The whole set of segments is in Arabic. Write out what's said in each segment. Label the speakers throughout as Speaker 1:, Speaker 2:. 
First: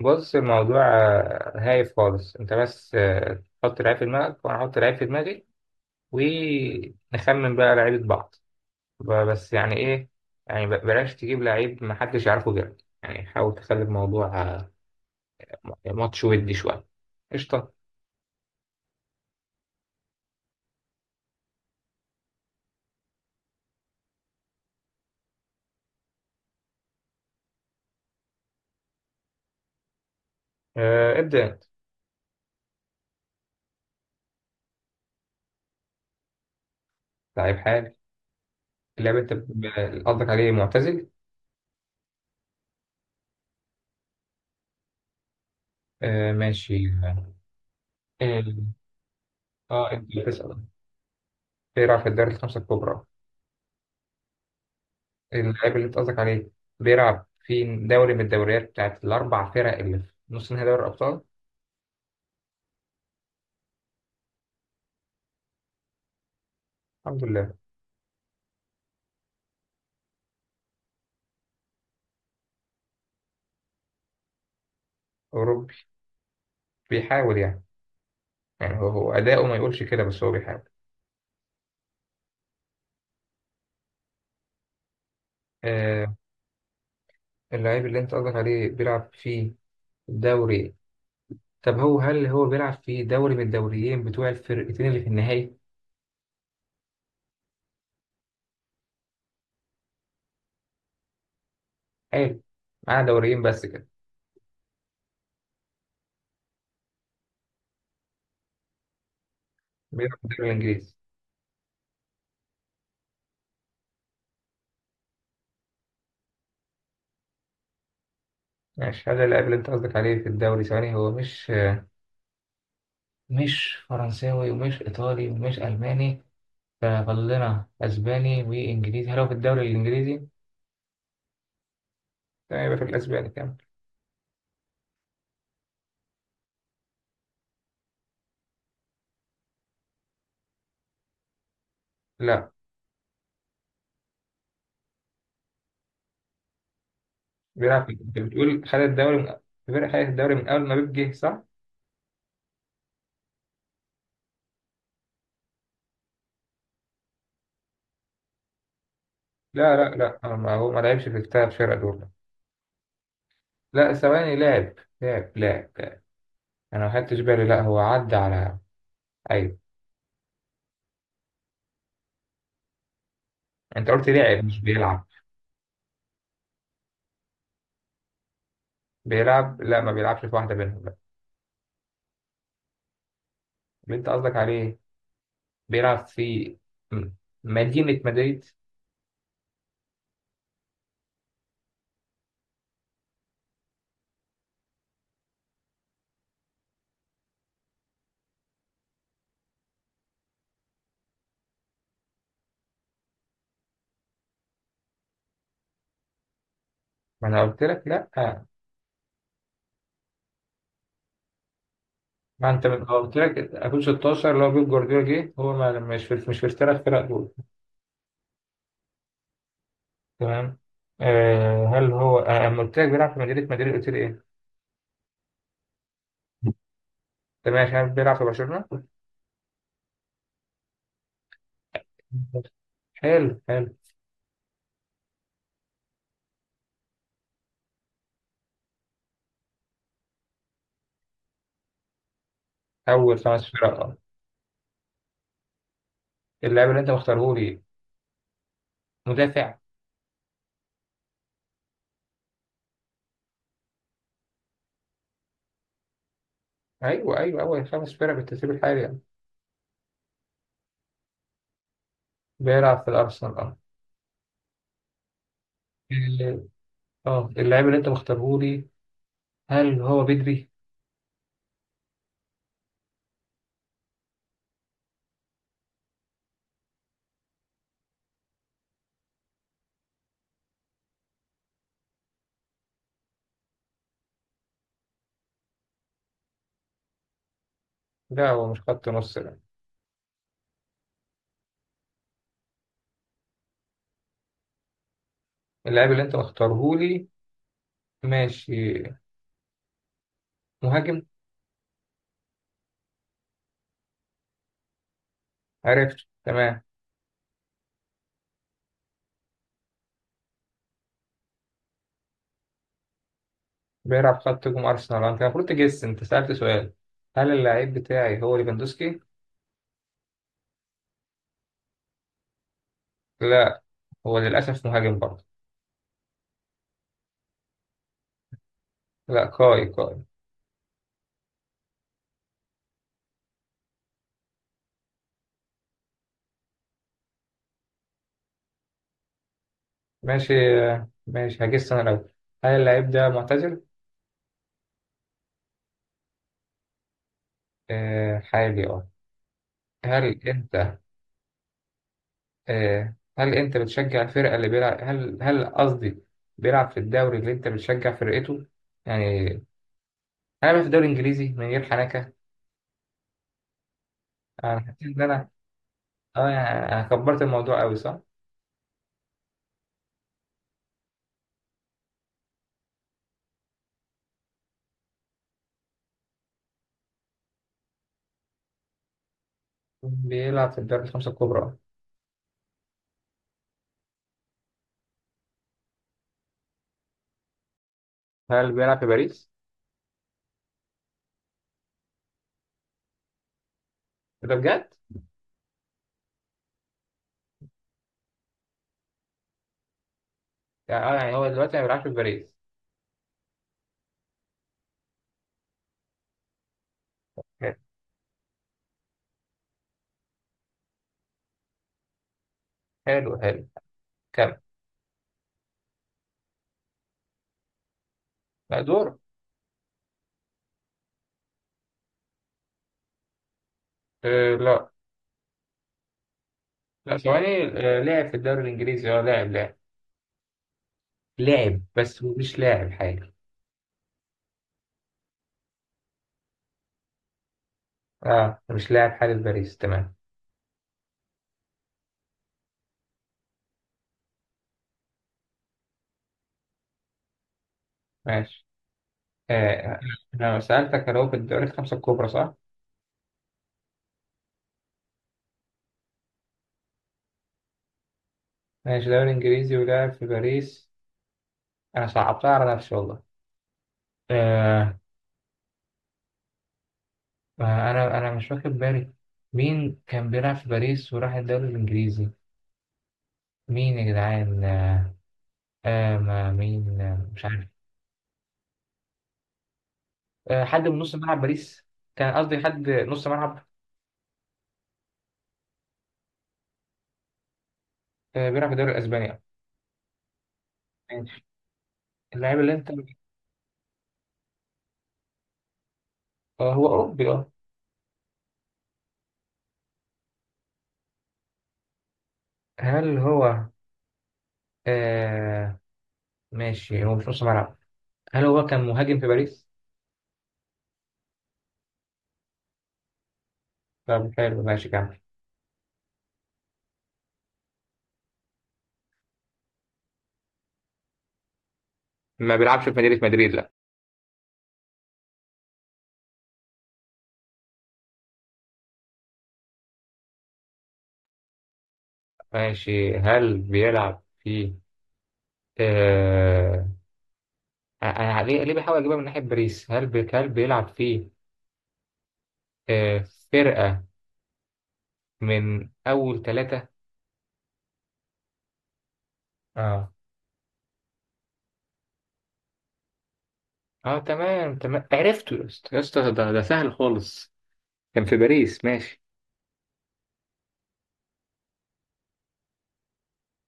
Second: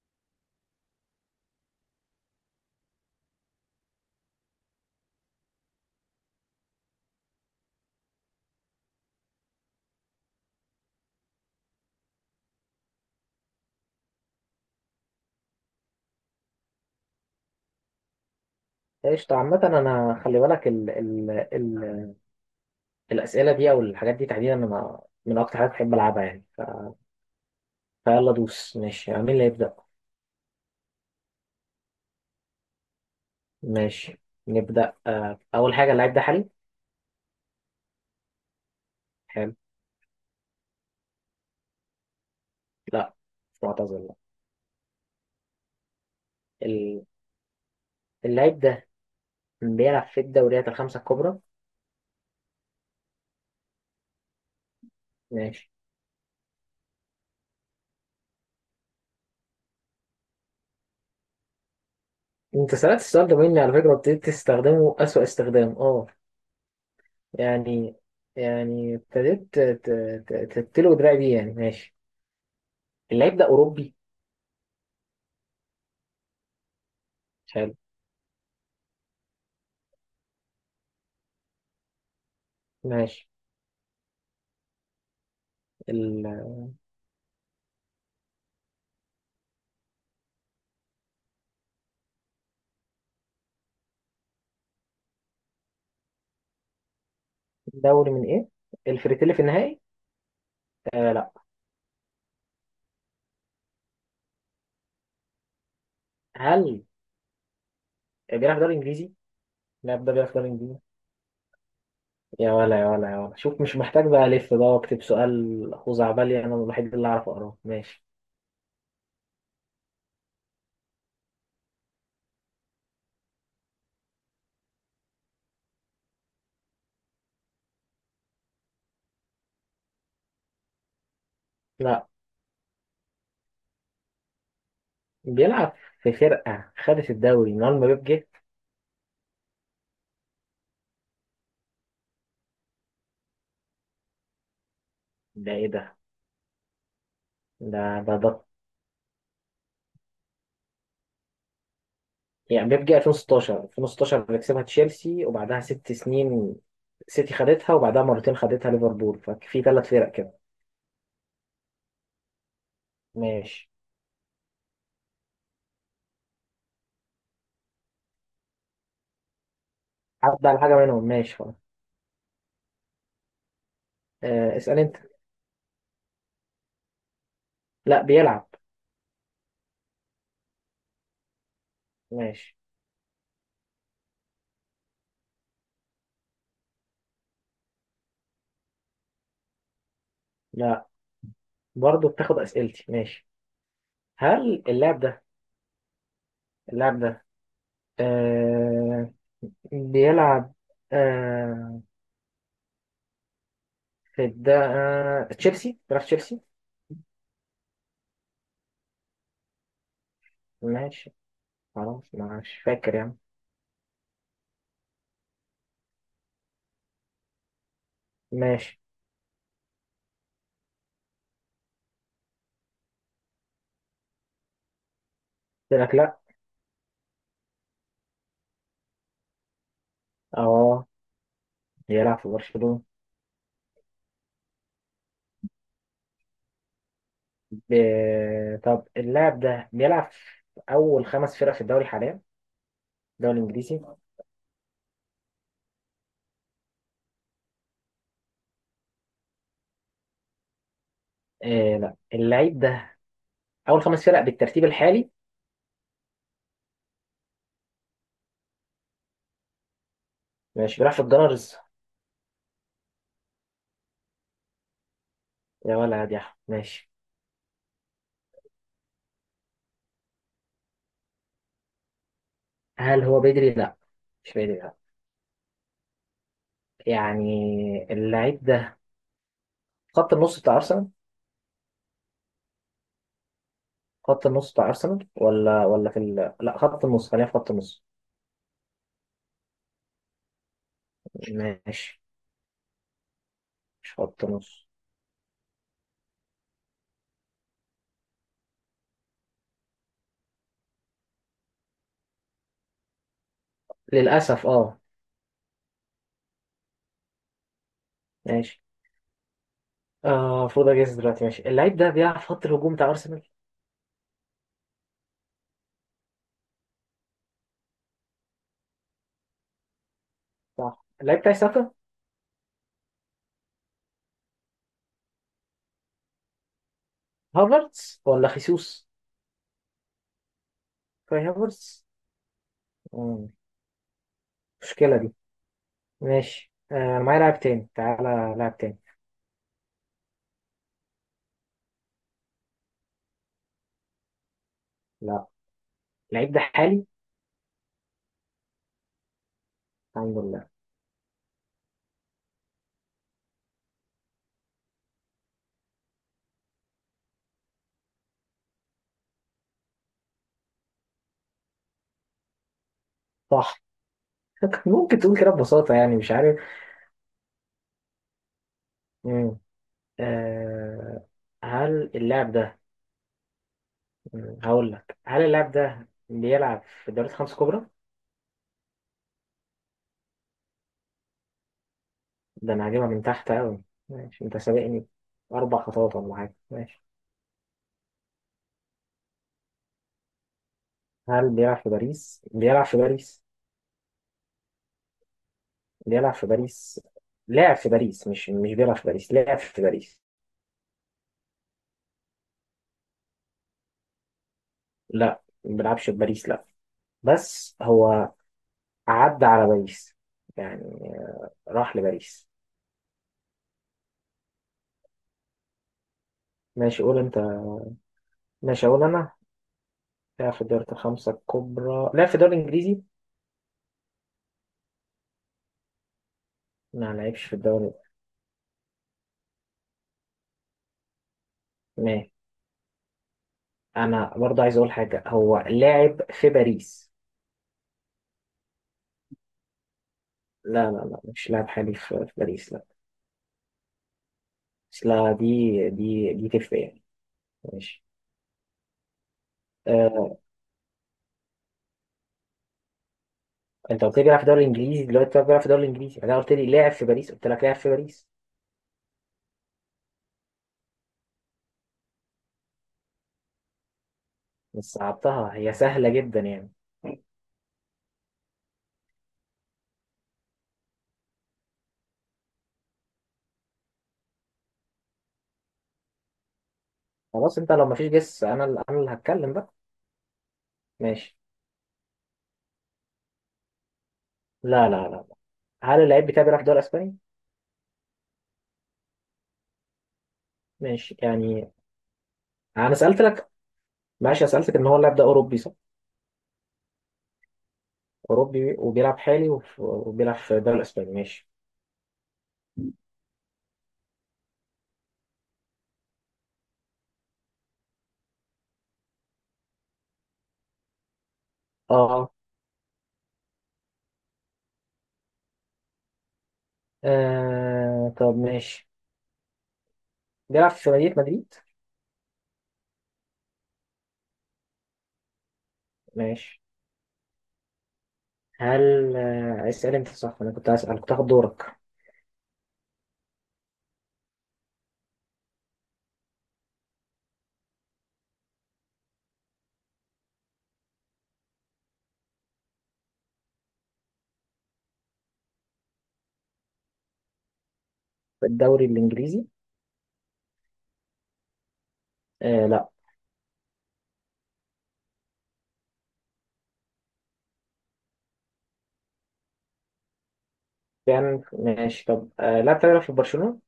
Speaker 1: بص الموضوع، هايف خالص انت بس. تحط لعيب في دماغك وانا احط لعيب في دماغي ونخمن بقى لعيبة بعض. بس يعني ايه؟ يعني بلاش تجيب لعيب محدش يعرفه غيرك، يعني حاول تخلي الموضوع ماتش ودي شوية. قشطة.
Speaker 2: قشطة. عامة أنا خلي بالك ال ال ال الأسئلة دي أو الحاجات دي تحديدا. أنا من أكتر حاجات بحب ألعبها يعني. فيلا دوس ماشي، يعني مين اللي يبدأ؟
Speaker 1: ابدأ انت.
Speaker 2: ماشي، نبدأ. أول حاجة، اللعيب ده حالي؟
Speaker 1: لعيب حالي. اللاعب انت
Speaker 2: حلو.
Speaker 1: قصدك عليه معتزل.
Speaker 2: لا. مش معتزل، لا.
Speaker 1: ماشي.
Speaker 2: ال- اللعيب
Speaker 1: اه.
Speaker 2: ده بيلعب
Speaker 1: انت
Speaker 2: في
Speaker 1: بتسأل
Speaker 2: الدوريات الخمسة الكبرى؟
Speaker 1: ايه رأيك في الدوري الخمسة الكبرى؟
Speaker 2: ماشي.
Speaker 1: اللاعب اللي انت قصدك عليه بيلعب في دوري من الدوريات بتاعت الأربع فرق اللي في نص نهائي دوري الأبطال.
Speaker 2: أنت سألت السؤال ده مني على فكرة وابتديت تستخدمه أسوأ استخدام. أه
Speaker 1: الحمد لله.
Speaker 2: يعني يعني ابتديت تتلو دراعي بيه يعني. ماشي. اللعيب ده أوروبي؟
Speaker 1: أوروبي. بيحاول يعني.
Speaker 2: حلو.
Speaker 1: يعني هو أداؤه ما يقولش كده بس هو بيحاول.
Speaker 2: ماشي.
Speaker 1: آه. اللاعب اللي أنت قصدك عليه بيلعب في دوري. طب هو، هل هو بيلعب في دوري من الدوريين بتوع الفرقتين اللي في النهائي؟
Speaker 2: دوري من ايه؟ الفريتيلي في النهائي؟ آه، لا.
Speaker 1: حلو. معاه دوريين بس كده.
Speaker 2: هل بيلعب دوري انجليزي؟ اللاعب ده
Speaker 1: بيلعب في
Speaker 2: بيلعب دوري
Speaker 1: الدوري
Speaker 2: انجليزي؟
Speaker 1: الإنجليزي.
Speaker 2: يا ولا يا ولا يا ولا، شوف، مش محتاج بقى الف بقى واكتب سؤال خزعبلي انا الوحيد اللي اعرف اقراه. ماشي.
Speaker 1: ماشي. هل اللاعب اللي أنت قصدك عليه في الدوري، ثواني، هو مش فرنساوي ومش إيطالي ومش ألماني، ففاضل لنا اسباني وانجليزي. هل هو في الدوري الانجليزي؟
Speaker 2: لا،
Speaker 1: تمام، يبقى في الاسباني كمان.
Speaker 2: بيلعب في فرقة خدت الدوري من اول ما بيب جه.
Speaker 1: لا،
Speaker 2: ده ايه ده؟ ده
Speaker 1: بيلعب في.
Speaker 2: ده
Speaker 1: انت
Speaker 2: ده
Speaker 1: بتقول خد الدوري من. الفرقه خدت الدوري من اول ما بيب جه صح؟
Speaker 2: يعني بيب جه 2016. 2016 بيكسبها تشيلسي، وبعدها 6 سنين سيتي خدتها، وبعدها مرتين خدتها ليفربول، ففي
Speaker 1: لا
Speaker 2: ثلاث
Speaker 1: لا
Speaker 2: فرق
Speaker 1: لا
Speaker 2: كده.
Speaker 1: هو ما لعبش في الثلاث فرق دول.
Speaker 2: ماشي.
Speaker 1: لا ثواني، لعب لعب. انا ما خدتش بالي، لا هو عدى على. ايوه.
Speaker 2: عدى على حاجة منهم، ماشي خلاص.
Speaker 1: انت قلت لعب
Speaker 2: آه،
Speaker 1: مش
Speaker 2: اسأل انت.
Speaker 1: بيلعب.
Speaker 2: لا، بيلعب.
Speaker 1: بيلعب. لا، ما بيلعبش في واحده منهم لا.
Speaker 2: ماشي.
Speaker 1: اللي انت قصدك عليه بيلعب في م- مدينه مدريد.
Speaker 2: لا، برضه بتاخد اسئلتي. ماشي. هل اللاعب ده اللاعب ده آه بيلعب آه في الد... آه تشيلسي؟ بيلعب في تشيلسي.
Speaker 1: ما انا قلت لك لا آه.
Speaker 2: ماشي، خلاص
Speaker 1: ما
Speaker 2: مش
Speaker 1: انت من
Speaker 2: فاكر
Speaker 1: هو قلت
Speaker 2: يعني.
Speaker 1: لك اكون 16، اللي هو بيب جوارديولا جه، هو ما مش في الثلاث فرق دول.
Speaker 2: ماشي.
Speaker 1: تمام. آه هل هو. آه اما قلت لك بيلعب في مدريد مدريد قلت لي ايه؟
Speaker 2: قلت لك لا.
Speaker 1: انت ماشي عارف. بيلعب في برشلونه؟
Speaker 2: اه، بيلعب في برشلونة.
Speaker 1: حلو.
Speaker 2: ب... طب اللاعب ده بيلعب في اول خمس فرق في الدوري حاليا،
Speaker 1: اول
Speaker 2: الدوري
Speaker 1: خمس فرق
Speaker 2: الانجليزي؟
Speaker 1: اه. اللاعب اللي انت مختاره لي مدافع.
Speaker 2: آه، لا. اللعيب ده اول خمس فرق بالترتيب الحالي.
Speaker 1: ايوه اول خمس فرق بالترتيب الحالي يعني.
Speaker 2: ماشي، بيلعب في الجنرز.
Speaker 1: بيلعب في الارسنال اه.
Speaker 2: يا ولا يا.
Speaker 1: ال-
Speaker 2: ماشي.
Speaker 1: اه. اللاعب اللي انت مختاره لي، هل هو بدري؟
Speaker 2: هل هو بدري؟ لا، مش بدري، لا. يعني اللعيب ده خط النص بتاع ارسنال. خط النص بتاع ارسنال ولا في لا، خط النص، خلينا في خط النص.
Speaker 1: لا هو مش خط نص لا.
Speaker 2: ماشي، مش خط النص.
Speaker 1: اللاعب اللي انت مختاره لي ماشي مهاجم.
Speaker 2: للاسف اه.
Speaker 1: عرفت تمام.
Speaker 2: ماشي. اه، المفروض اجهز دلوقتي. ماشي. اللعيب ده بيلعب في خط الهجوم بتاع ارسنال.
Speaker 1: بيلعب خط هجوم أرسنال. أنت المفروض تجس. أنت سألت سؤال. هل اللعيب بتاعي هو ليفاندوسكي؟
Speaker 2: صح، اللعيب بتاعي ساكا.
Speaker 1: لا، هو للأسف مهاجم برضه.
Speaker 2: هافرتس ولا خيسوس.
Speaker 1: لا، كاي كاي.
Speaker 2: كاي هافرتس. مم، مشكلة دي. ماشي، انا معايا لاعب تاني، تعالى لاعب تاني.
Speaker 1: ماشي. ماشي هجس أنا الأول. هل اللعيب ده معتزل؟
Speaker 2: لا، اللعيب ده حالي.
Speaker 1: آه حالي أه. هل
Speaker 2: الحمد لله.
Speaker 1: أنت. هل أنت بتشجع الفرقة اللي بيلعب، هل قصدي بيلعب في الدوري اللي أنت بتشجع فرقته؟ يعني أنا بلعب في الدوري الإنجليزي من غير حنكة.
Speaker 2: صح.
Speaker 1: أنا حسيت
Speaker 2: ممكن
Speaker 1: إن
Speaker 2: تقول
Speaker 1: أنا.
Speaker 2: كده ببساطة يعني، مش
Speaker 1: أه
Speaker 2: عارف.
Speaker 1: يعني أنا كبرت الموضوع أوي صح؟
Speaker 2: مم. آه، هل اللاعب ده هقول لك، هل اللاعب ده بيلعب في الدوريات الخمس الكبرى؟
Speaker 1: بيلعب في الدوري الخمسة الكبرى.
Speaker 2: ده انا هجيبها من تحت قوي. ماشي، انت سابقني 4 خطوات ولا حاجه. ماشي.
Speaker 1: هل بيلعب في باريس؟
Speaker 2: هل بيلعب في باريس؟ بيلعب في باريس.
Speaker 1: إيه ده بجد؟
Speaker 2: بيلعب في باريس. لاعب في باريس. مش مش بيلعب في باريس، لاعب في باريس.
Speaker 1: يعني اه، يعني هو دلوقتي ما بيلعبش في باريس.
Speaker 2: لا، ما بيلعبش في باريس، لا.
Speaker 1: حلو
Speaker 2: بس هو عدى على باريس، يعني راح لباريس.
Speaker 1: حلو حلو كمل.
Speaker 2: ماشي، قول انت.
Speaker 1: لا
Speaker 2: ماشي، اقول
Speaker 1: دور.
Speaker 2: انا. لاعب في الدوريات الخمسه الكبرى، لاعب في الدوري الانجليزي.
Speaker 1: آه لا.
Speaker 2: ما
Speaker 1: لا
Speaker 2: لعبش في
Speaker 1: ثواني،
Speaker 2: الدوري.
Speaker 1: آه لعب في الدوري الإنجليزي اه، لاعب لاعب،
Speaker 2: ما
Speaker 1: بس هو مش لاعب حالي.
Speaker 2: انا برضه عايز اقول حاجه، هو لاعب في باريس.
Speaker 1: اه مش لاعب حالي في باريس، تمام.
Speaker 2: لا لا لا، مش لاعب حالي في باريس، لا. بس لا، دي تفرق يعني. ماشي.
Speaker 1: ماشي. آه آه،
Speaker 2: آه،
Speaker 1: أنا سألتك هل هو في الدوري الخمسة الكبرى صح؟
Speaker 2: انت قلت لي بيلعب في الدوري الانجليزي دلوقتي، طب بيلعب في الدوري الانجليزي، انا قلت لي لاعب في باريس، قلت لك لاعب في باريس.
Speaker 1: ماشي، دوري إنجليزي ولاعب في باريس. أنا صعبتها على نفسي والله.
Speaker 2: بس
Speaker 1: آه
Speaker 2: صعبتها، هي سهله جدا يعني.
Speaker 1: آه، أنا مش واخد بالي. مين كان بيلعب في باريس وراح الدوري الإنجليزي؟ مين يا جدعان؟ آه ما مين، مش
Speaker 2: خلاص،
Speaker 1: عارف.
Speaker 2: انت لو مفيش جس، انا اللي هتكلم بقى.
Speaker 1: آه حد من نص
Speaker 2: ماشي.
Speaker 1: ملعب باريس. كان قصدي حد نص ملعب.
Speaker 2: لا لا لا لا. هل اللعيب بتاعي بيلعب في الدوري الاسباني؟
Speaker 1: آه بيلعب في الدوري الاسباني آه.
Speaker 2: ماشي
Speaker 1: ماشي
Speaker 2: يعني.
Speaker 1: اللاعب اللي انت.
Speaker 2: انا سالت لك. ماشي. أنا سالتك ان هو اللاعب ده اوروبي، صح.
Speaker 1: آه هو اوروبي اه.
Speaker 2: أوروبي وبيلعب حالي وبيلعب في الدوري الأسباني. ماشي.
Speaker 1: هل هو. آه ماشي. هو مش نص ملعب. هل هو كان مهاجم في باريس؟
Speaker 2: آه.
Speaker 1: طب حلو ماشي كمل.
Speaker 2: آه، طب ماشي، بيلعب في مدينة مدريد.
Speaker 1: ما بيلعبش في مدينة مدريد لا.
Speaker 2: ماشي. هل اسأل أنت، صح. أنا كنت هسأل، كنت هاخد دورك
Speaker 1: ماشي هل بيلعب في آه. انا ليه بحاول اجيبها من ناحية باريس. هل هل بيلعب في آه فرقة من اول ثلاثة
Speaker 2: في الدوري الإنجليزي.
Speaker 1: اه؟
Speaker 2: آه، لا.
Speaker 1: اه تمام عرفته يا اسطى يا اسطى، ده سهل خالص. كان في باريس ماشي.
Speaker 2: يعني ماشي، طب. آه، لا، بتلعب في برشلونة.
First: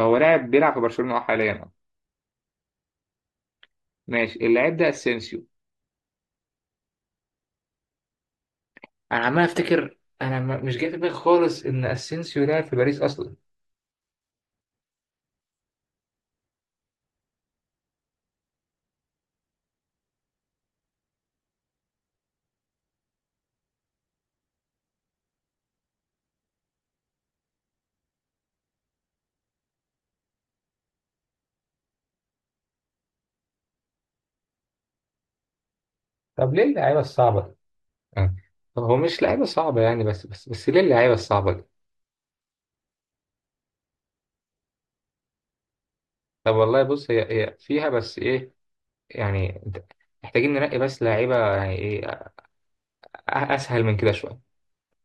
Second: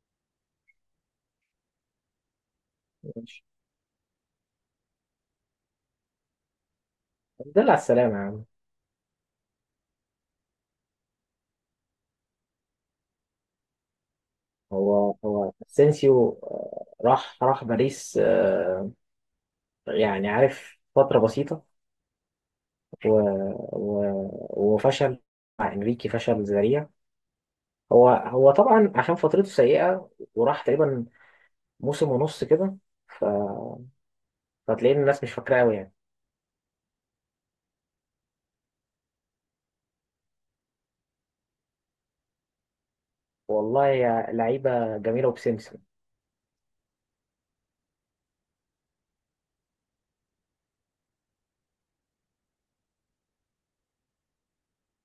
Speaker 1: هو لاعب بيلعب في برشلونة اه، حاليا اه.
Speaker 2: ماشي.
Speaker 1: ماشي. اللاعب ده اسينسيو.
Speaker 2: دل على السلامة يا عم.
Speaker 1: انا عمال افتكر، انا مش جاي في دماغي خالص ان اسينسيو لاعب في باريس اصلا.
Speaker 2: هو اسينسيو راح باريس، آه. يعني عارف، فترة بسيطة و... وفشل مع انريكي، فشل ذريع. هو طبعا عشان فترته سيئة، وراح تقريبا موسم ونص كده. ف... فتلاقي إن الناس مش فاكراه قوي يعني.
Speaker 1: طب ليه اللعيبه الصعبه دي؟ آه. هو مش لعيبة صعبة يعني، بس ليه اللعيبة الصعبة دي؟
Speaker 2: والله يا لعيبة جميلة وبسمسم
Speaker 1: طب والله بص، هي فيها بس ايه، يعني محتاجين ننقي بس لعيبة يعني ايه اسهل من كده شوية